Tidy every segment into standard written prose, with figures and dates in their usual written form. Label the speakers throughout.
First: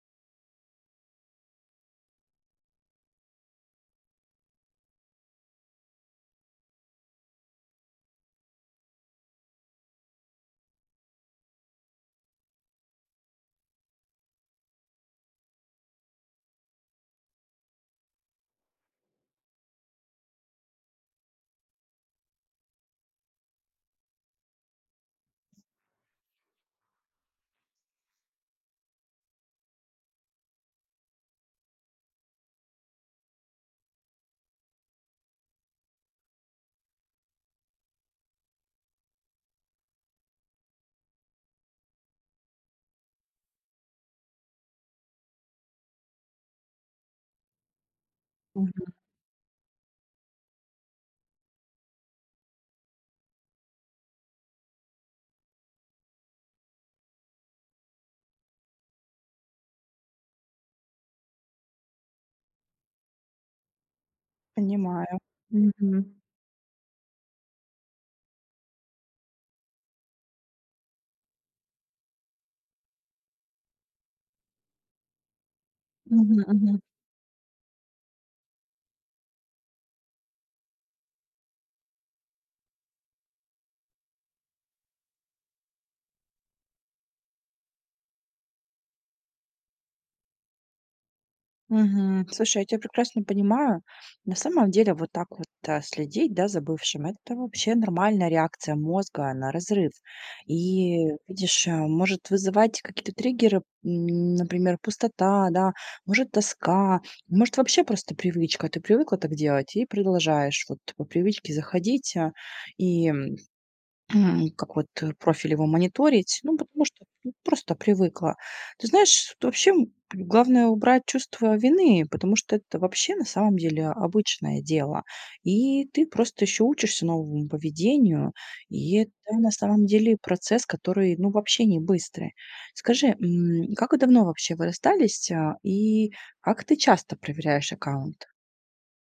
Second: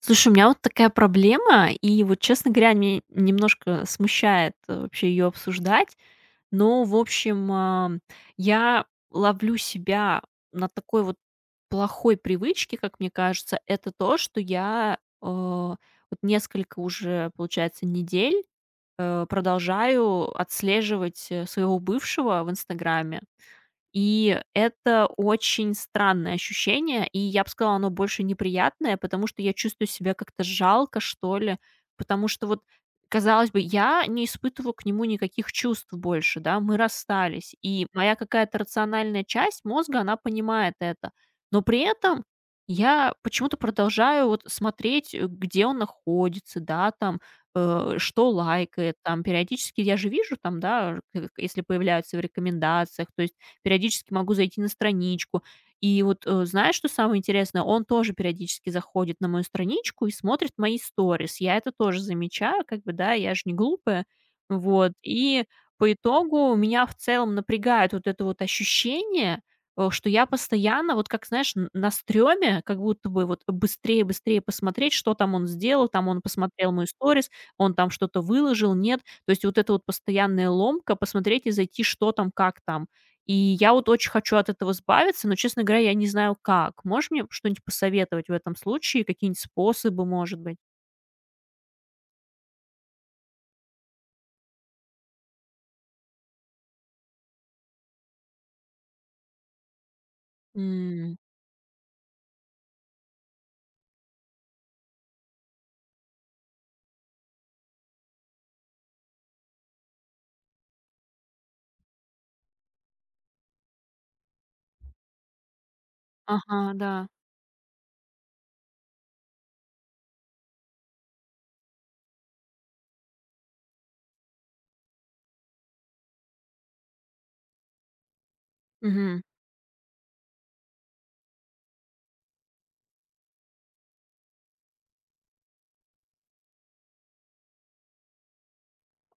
Speaker 1: Слушай, у меня вот такая проблема, и вот, честно говоря, меня немножко смущает, вообще ее обсуждать. Но, в общем, я ловлю себя на такой вот плохой привычке, как мне кажется. Это то, что я, вот несколько уже, получается, недель, продолжаю отслеживать, своего бывшего в "Инстаграме". И это очень странное ощущение, и я бы сказала, оно больше неприятное, потому что я чувствую себя как-то жалко, что ли, потому что вот, казалось бы, я не испытываю к нему никаких чувств больше, да, мы расстались, и моя какая-то рациональная часть мозга, она понимает это, но при этом я почему-то продолжаю вот смотреть, где он находится, да, там, что
Speaker 2: Мгм.
Speaker 1: лайкает, там, периодически я же вижу там, да, если появляются в рекомендациях, то есть периодически могу зайти на страничку. И вот, знаешь, что самое интересное? Он тоже периодически заходит на мою страничку и смотрит мои сторис. Я это тоже замечаю, как бы, да, я же не глупая. Вот.
Speaker 2: Понимаю.
Speaker 1: И по
Speaker 2: Мгм.
Speaker 1: итогу меня в целом напрягает вот это вот ощущение, что я постоянно, вот как, знаешь, на стреме, как будто бы вот быстрее-быстрее посмотреть, что там он сделал, там он
Speaker 2: Мгм
Speaker 1: посмотрел
Speaker 2: мгм.
Speaker 1: мой сторис, он там что-то выложил, нет. То есть вот эта вот постоянная ломка, посмотреть и зайти, что там, как там. И я вот очень хочу от этого избавиться, но, честно говоря, я не знаю как. Можешь мне что-нибудь посоветовать в этом случае? Какие-нибудь способы, может быть?
Speaker 2: Мгм. Слушай, я тебя прекрасно понимаю. На самом деле вот так вот, следить, да, за бывшим — это вообще нормальная реакция мозга на разрыв. И,
Speaker 1: М.
Speaker 2: видишь, может вызывать какие-то триггеры, например, пустота, да, может тоска, может вообще просто привычка. Ты привыкла так делать и продолжаешь вот по привычке заходить, и как вот, профиль его мониторить, ну,
Speaker 1: Ага,
Speaker 2: потому
Speaker 1: да.
Speaker 2: что, ну, просто привыкла. Ты знаешь, т вообще, главное убрать чувство вины, потому что это вообще на самом деле обычное дело. И ты просто еще учишься новому поведению, и это на самом деле процесс, который, ну, вообще не быстрый. Скажи, как давно вообще вы расстались, и как ты часто проверяешь аккаунт?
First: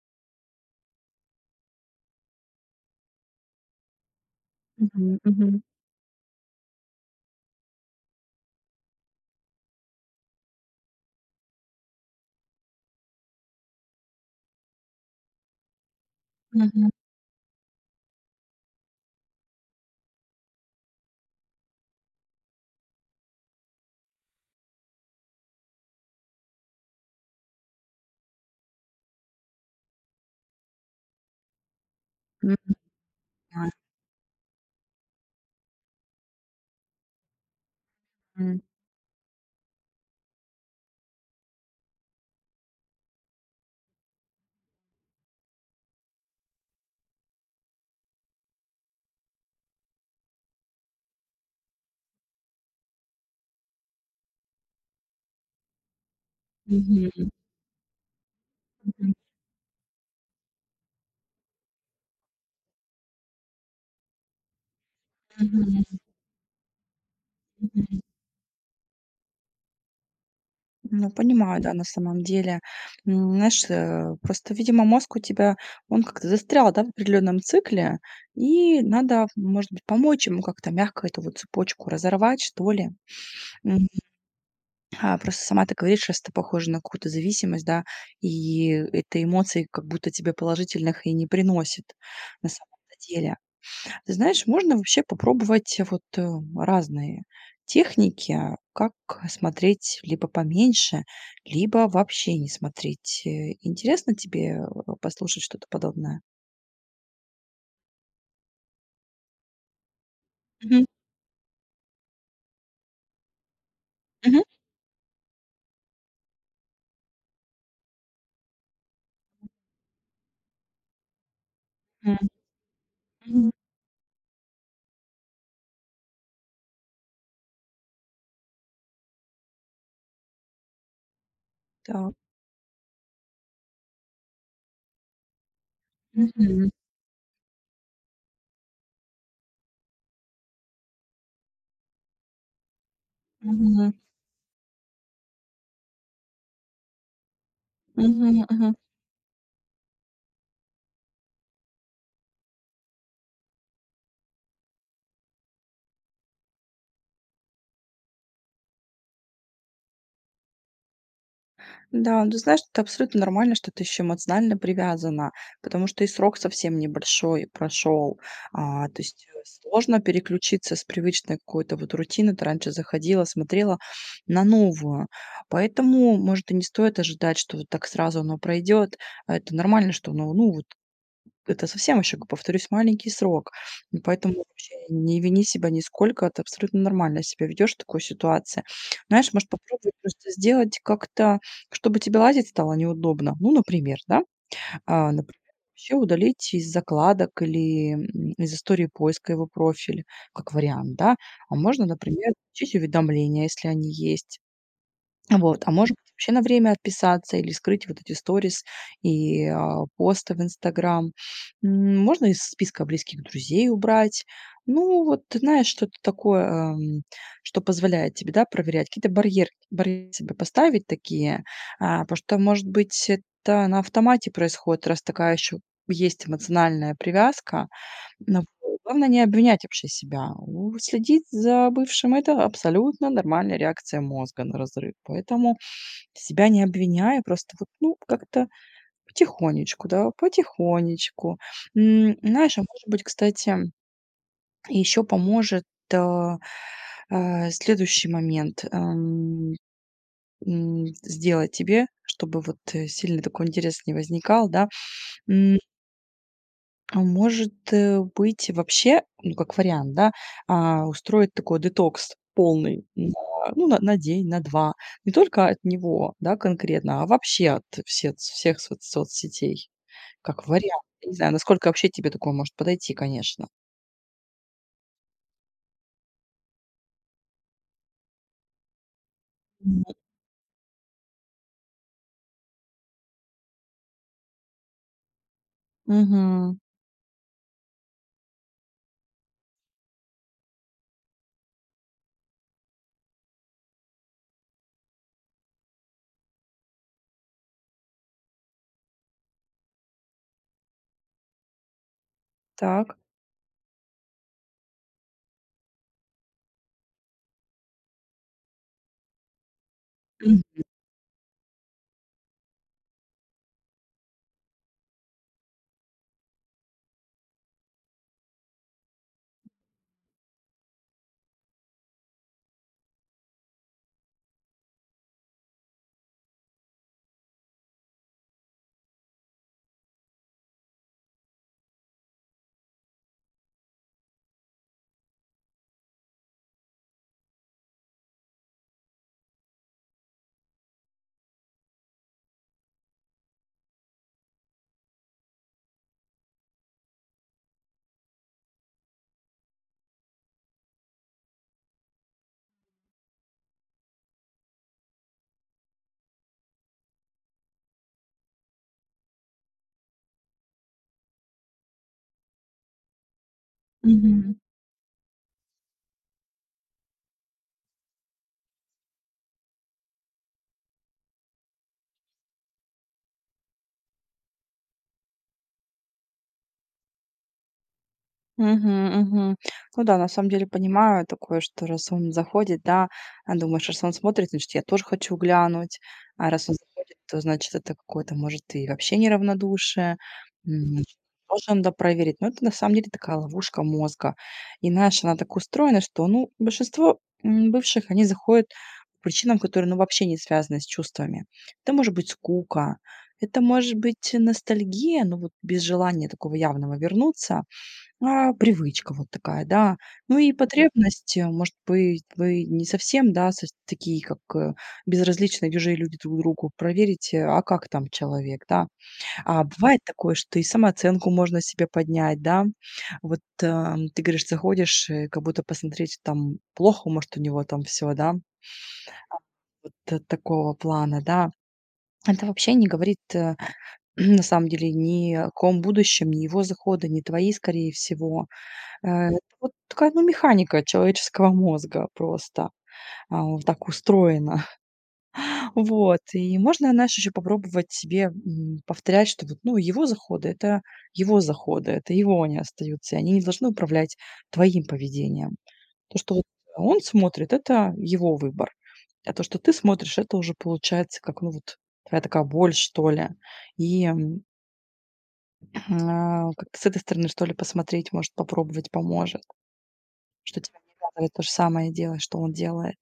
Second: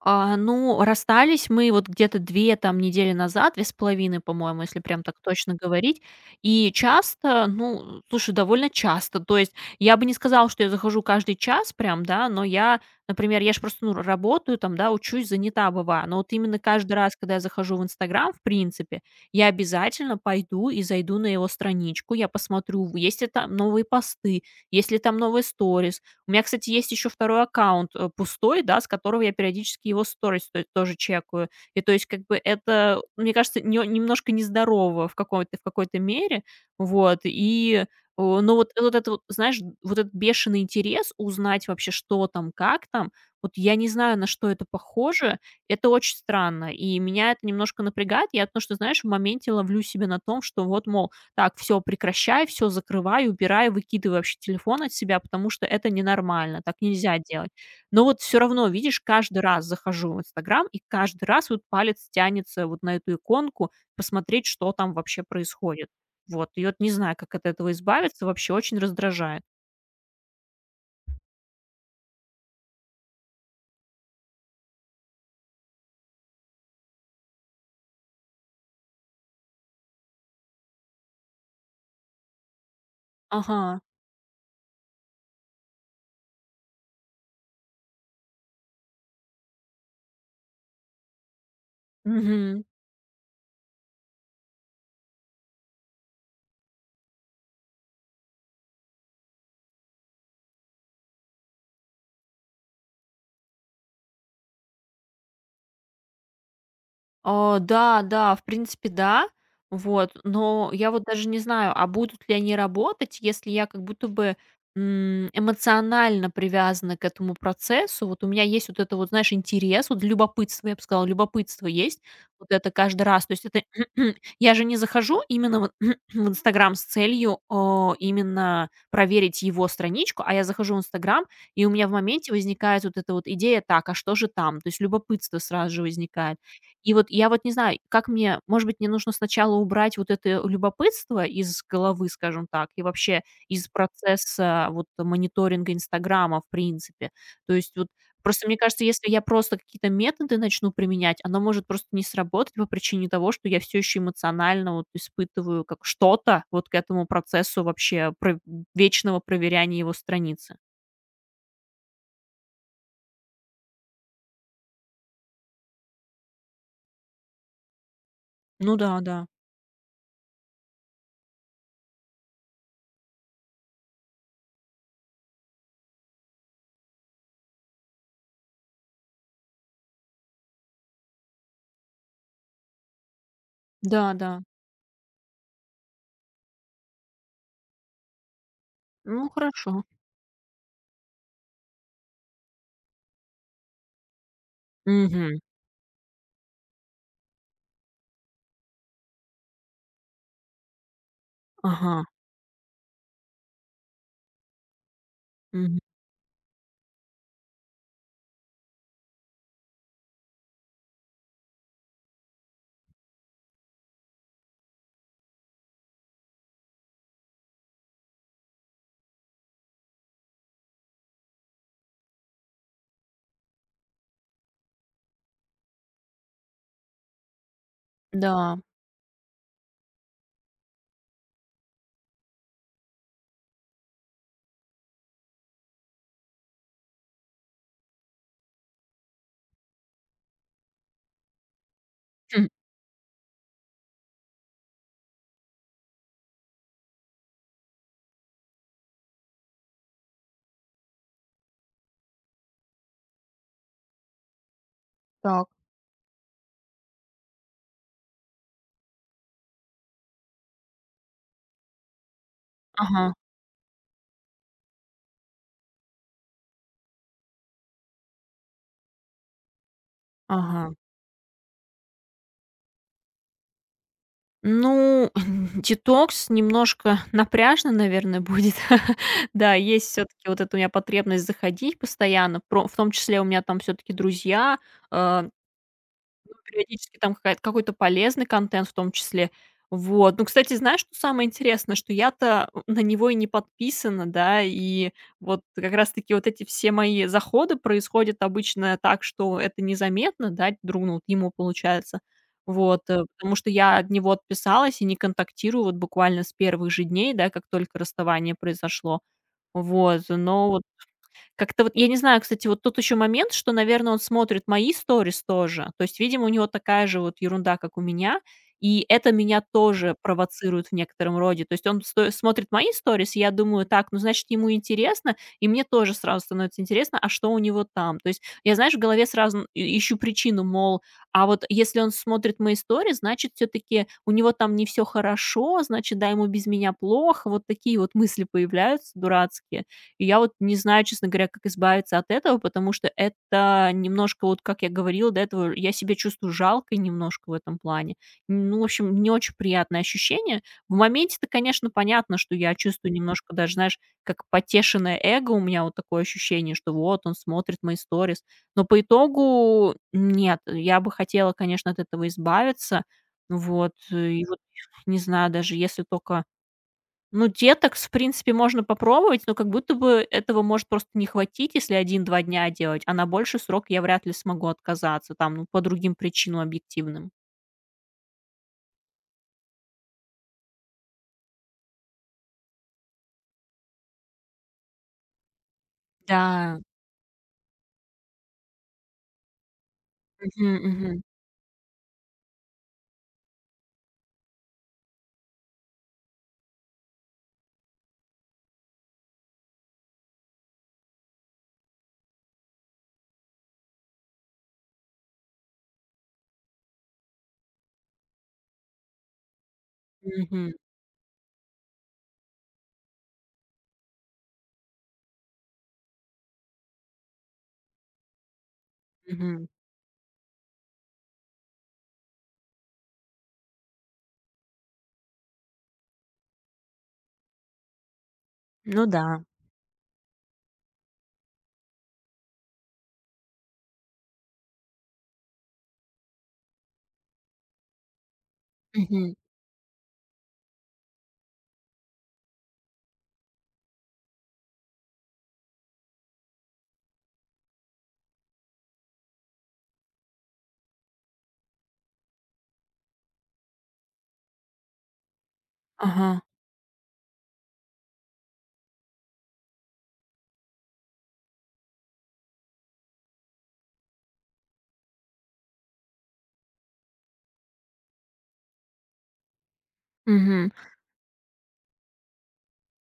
Speaker 1: Ну, расстались мы вот где-то 2 там недели назад, две с половиной, по-моему, если прям
Speaker 2: Мгм,
Speaker 1: так точно
Speaker 2: мгм,
Speaker 1: говорить. И часто, ну, слушай, довольно часто. То есть я бы не сказала, что я захожу каждый час прям, да, но я, например, я ж просто, ну, работаю там, да, учусь, занята бываю. Но вот именно
Speaker 2: мгм,
Speaker 1: каждый раз, когда я захожу в "Инстаграм", в принципе, я обязательно пойду и зайду на его страничку. Я посмотрю, есть ли там новые посты, есть ли там новые сторис, у меня, кстати, есть еще второй аккаунт, пустой, да, с которого я периодически его сторис то тоже чекаю. И то есть как бы
Speaker 2: м, М,
Speaker 1: это, мне кажется,
Speaker 2: а,
Speaker 1: не немножко нездорово в какой-то мере. Вот, и, но вот вот это вот, знаешь, вот этот бешеный интерес узнать вообще, что там, как там, вот я не знаю, на что это похоже. Это очень странно, и меня это немножко напрягает. Я потому что, знаешь, в моменте ловлю себя на том, что вот, мол, так, все прекращай, все закрывай, убирай, выкидывай вообще телефон от себя, потому что это ненормально, так нельзя
Speaker 2: мгм,
Speaker 1: делать. Но вот все равно, видишь, каждый раз захожу в "Инстаграм", и каждый раз вот палец тянется вот на эту иконку, посмотреть, что там вообще
Speaker 2: мгм,
Speaker 1: происходит. Вот, и вот не знаю, как от этого
Speaker 2: мгм.
Speaker 1: избавиться, вообще очень раздражает.
Speaker 2: Ну, понимаю, да, на самом деле. Знаешь, просто, видимо, мозг у тебя, он как-то застрял, да, в определенном цикле, и надо, может быть, помочь ему как-то мягко эту вот цепочку разорвать, что ли.
Speaker 1: Ага.
Speaker 2: М, просто сама ты говоришь, что это похоже на какую-то зависимость, да, и это эмоции как будто тебе положительных и не приносит на
Speaker 1: Мгм.
Speaker 2: самом деле. Ты знаешь, можно вообще попробовать разные техники, как смотреть либо поменьше, либо вообще не смотреть. Интересно тебе послушать что-то подобное?
Speaker 1: Да, да, в принципе, да. Вот, но
Speaker 2: Мгм.
Speaker 1: я вот даже не знаю, а будут ли они работать, если я как будто бы,
Speaker 2: Мгм.
Speaker 1: эмоционально привязана к этому процессу. Вот у меня есть вот это вот, знаешь, интерес, вот любопытство, я бы сказала, любопытство есть.
Speaker 2: М.
Speaker 1: Вот это каждый раз. То есть
Speaker 2: Мгм.
Speaker 1: это я же не захожу именно вот в "Инстаграм" с целью, именно проверить его страничку, а я захожу в "Инстаграм", и у меня в
Speaker 2: Да.
Speaker 1: моменте возникает вот эта вот идея: "Так, а что же там?" То есть любопытство сразу же возникает.
Speaker 2: Мгм.
Speaker 1: И вот я вот не знаю, как мне, может быть, мне нужно сначала убрать вот это любопытство из головы, скажем так, и вообще из
Speaker 2: Мгм.
Speaker 1: процесса вот мониторинга "Инстаграма", в принципе. То есть вот
Speaker 2: Мгм.
Speaker 1: просто мне
Speaker 2: Мгм.
Speaker 1: кажется, если я просто какие-то методы начну применять, оно может просто не сработать по причине того, что я все еще эмоционально вот испытываю как что-то вот к этому процессу вообще про вечного проверяния его страницы.
Speaker 2: Да, ну ты знаешь, это абсолютно нормально, что ты еще эмоционально привязана, потому что и срок совсем небольшой прошел.
Speaker 1: Ну
Speaker 2: То
Speaker 1: да,
Speaker 2: есть
Speaker 1: да.
Speaker 2: сложно переключиться с привычной какой-то вот рутины. Ты раньше заходила, смотрела на новую. Поэтому, может, и не стоит ожидать, что вот так сразу оно пройдет. А это нормально, что оно, ну, вот это совсем еще, г повторюсь, маленький срок. И
Speaker 1: Да, да.
Speaker 2: поэтому вообще не вини себя нисколько. Ты абсолютно нормально себя ведешь в такой ситуации.
Speaker 1: Ну,
Speaker 2: Знаешь, может,
Speaker 1: хорошо.
Speaker 2: попробовать просто сделать как-то, чтобы тебе лазить стало неудобно. Ну, например, да, а,
Speaker 1: Мгм.
Speaker 2: например, вообще удалить из закладок или, из истории поиска его профиль, как вариант, да. А можно,
Speaker 1: Ага.
Speaker 2: например, включить уведомления, если они есть. Вот, а
Speaker 1: Мгм.
Speaker 2: может быть, вообще на время отписаться или скрыть вот эти сторис и посты в Инстаграм. Можно из списка близких друзей убрать. Ну, вот ты знаешь, что-то такое, что позволяет тебе, да, проверять. Какие-то барьеры, себе поставить такие, потому что, может быть, это на автомате происходит, раз такая еще есть эмоциональная привязка, но
Speaker 1: Да.
Speaker 2: главное не обвинять вообще себя. У Следить за бывшим — это абсолютно нормальная реакция мозга на разрыв. Поэтому себя не обвиняй, просто вот, ну, как-то потихонечку, да, потихонечку. Знаешь, а может быть, кстати, еще поможет, а, следующий момент, сделать тебе, чтобы вот, сильно такой интерес не возникал, да.
Speaker 1: Так.
Speaker 2: А может, быть, вообще, ну, как вариант, да, устроить такой детокс полный на,
Speaker 1: Ага,
Speaker 2: ну, на день, на два. Не только от него, да, конкретно, а вообще от всех соцсетей. Как
Speaker 1: ага.
Speaker 2: вариант. Я не знаю, насколько вообще тебе такое может подойти, конечно.
Speaker 1: Ну, детокс немножко напряжно, наверное, будет. Да,
Speaker 2: М,
Speaker 1: есть все таки вот эта у меня потребность заходить постоянно, про в том числе у меня там все таки друзья, э
Speaker 2: мгм.
Speaker 1: Периодически там какая-то какой-то полезный контент в том числе. Вот. Ну, кстати, знаешь, что самое интересное, что я-то, на него и не подписана, да, и вот как раз таки вот эти все мои заходы происходят обычно так, что это незаметно, да, ну, вот ему получается. Вот,
Speaker 2: Так.
Speaker 1: потому что я от него отписалась и не контактирую вот буквально с первых же дней, да, как только расставание произошло. Вот, но как-то вот, я не знаю, кстати, вот тут еще момент, что, наверное, он смотрит мои сторис тоже. То есть, видимо, у него такая же вот ерунда, как у меня, и это меня тоже провоцирует в некотором роде. То есть он сто смотрит мои сторис, и я думаю: "Так, ну, значит, ему интересно". И мне тоже сразу становится интересно, а что у него там. То есть я, знаешь, в голове сразу и ищу причину, мол, а вот если он смотрит мои истории, значит, все таки у него там не все хорошо, значит, да, ему без меня плохо. Вот такие вот мысли появляются дурацкие. И я вот не знаю, честно говоря, как избавиться от этого, потому что это немножко, вот как я говорила до этого, я себя чувствую жалкой немножко в этом плане. Ну, в общем, не очень приятное ощущение. В моменте-то, конечно, понятно, что я чувствую немножко даже, знаешь, как потешенное эго, у меня вот такое ощущение, что вот он смотрит мои сторис. Но по итогу нет, я бы хотела, конечно, от этого избавиться. Вот, и
Speaker 2: Мгм.
Speaker 1: вот не знаю даже, если только ну, детокс, в принципе, можно попробовать, но как будто бы этого может просто не хватить, если один-два дня делать, а на больший срок я вряд ли смогу отказаться там, ну, по другим причинам объективным.
Speaker 2: Мгм, мгм. Ну да, на самом деле понимаю такое, что раз он заходит, да, думаешь, раз он смотрит, значит, я тоже хочу глянуть. А раз он
Speaker 1: Да.
Speaker 2: заходит, то значит, это какое-то, может, и вообще неравнодушие.
Speaker 1: Мгм,
Speaker 2: Значит,
Speaker 1: мгм,
Speaker 2: тоже надо проверить. Но это на самом деле такая ловушка мозга. И знаешь, она так устроена, что, ну, большинство бывших, они заходят по причинам, которые, ну, вообще не связаны с чувствами. Это может быть скука, это может быть ностальгия, ну, вот без желания такого явного вернуться. Привычка вот такая, да. Ну и
Speaker 1: мгм,
Speaker 2: потребность, может быть, вы не совсем, да, сос такие, как, безразличные чужие люди друг другу, проверить, как там человек, да. А
Speaker 1: мгм.
Speaker 2: бывает такое, что и самооценку можно себе поднять, да. Вот, ты говоришь, заходишь, как будто посмотреть, там плохо, может, у него там все, да,
Speaker 1: Ну да.
Speaker 2: вот такого плана, да. Это вообще не говорит, на самом деле ни о каком будущем, ни его захода, ни твои, скорее всего.
Speaker 1: Мгм.
Speaker 2: Это вот такая, ну, механика человеческого мозга просто, вот так устроена. Вот, и можно, знаешь, еще попробовать себе, повторять, что вот, ну, его заходы — это его заходы, это его они остаются, и они не должны управлять твоим поведением. То, что
Speaker 1: Ага.
Speaker 2: вот он смотрит — это его выбор, а то, что ты смотришь — это уже получается как, ну, вот твоя такая боль, что ли. И, м, как-то с этой стороны, что ли, посмотреть, может, попробовать поможет. Что
Speaker 1: Мгм.
Speaker 2: тебя не обязывает то же самое делать, что он делает.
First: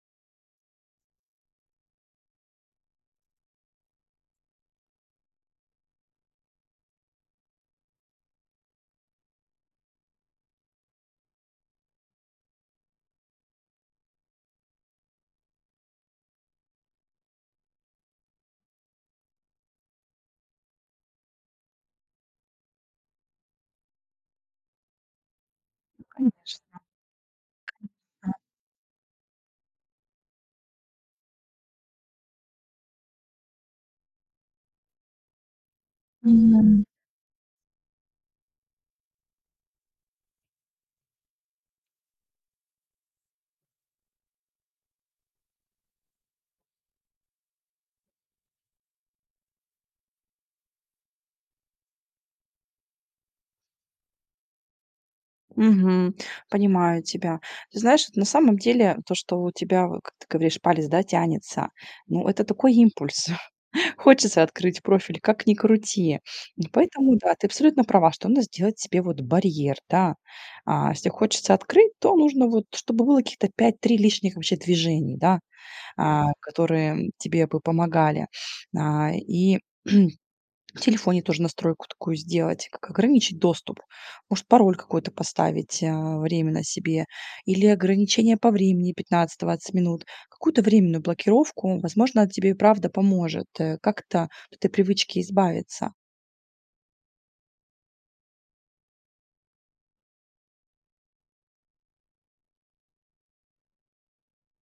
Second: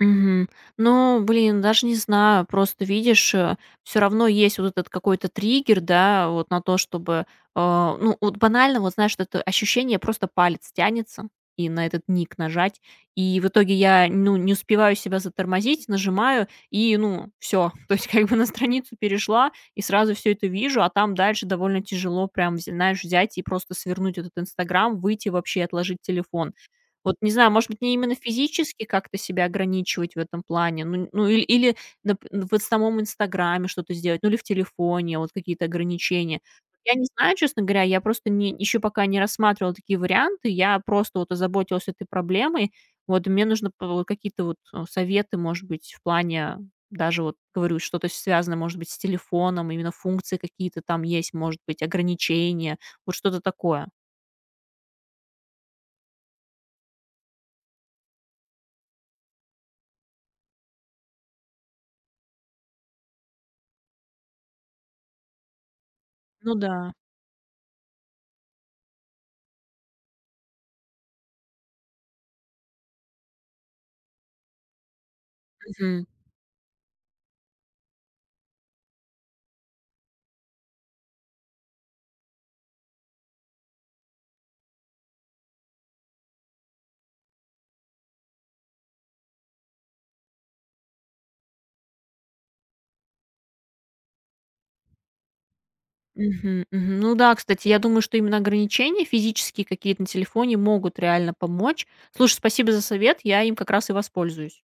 Speaker 1: Мгм. Ну, блин, даже не знаю, просто видишь, все равно есть вот этот какой-то триггер, да, вот на то, чтобы, ну, вот банально, вот знаешь, вот это ощущение, просто палец тянется и на этот ник нажать, и в итоге я, ну, не успеваю себя затормозить, нажимаю, и, ну, все, то есть как бы на страницу перешла, и сразу все это вижу, а там дальше довольно тяжело прям, знаешь, взять и просто свернуть этот Инстаграм, выйти вообще, отложить телефон вот не знаю, может быть, не именно физически как-то себя ограничивать в этом плане, ну иль или нап вот в самом "Инстаграме" что-то сделать, ну или в телефоне вот какие-то ограничения.
Speaker 2: Мгм.
Speaker 1: Я не знаю, честно говоря, я просто не еще пока не рассматривала такие варианты. Я просто вот озаботилась этой проблемой. Вот, и мне нужно п вот какие-то вот, советы, может быть, в плане даже вот, говорю, что-то связанное, может быть, с телефоном, именно функции какие-то там есть, может быть, ограничения, вот что-то такое.
Speaker 2: Мгм. Понимаю тебя. Ты знаешь, вот на самом деле то, что у тебя, вот как ты говоришь, палец, да, тянется, ну, это такой импульс. Хочется открыть профиль, как ни крути.
Speaker 1: Ну да.
Speaker 2: Поэтому, да, ты абсолютно права, что надо сделать себе вот барьер, да. Если хочется открыть, то нужно вот, чтобы было каких-то 5-3 лишних вообще движений, да,
Speaker 1: Мгм.
Speaker 2: которые тебе бы помогали. А, и В телефоне тоже настройку такую сделать, как ограничить доступ. Может, пароль какой-то поставить, временно себе или ограничение по времени 15-20 минут, какую-то временную блокировку. Возможно, тебе и правда поможет, как-то от этой привычки избавиться.
Speaker 1: Мгм, мгм. Ну да, кстати, я думаю, что именно ограничения физические какие-то на телефоне могут реально помочь. Слушай, спасибо за совет, я им как раз и воспользуюсь.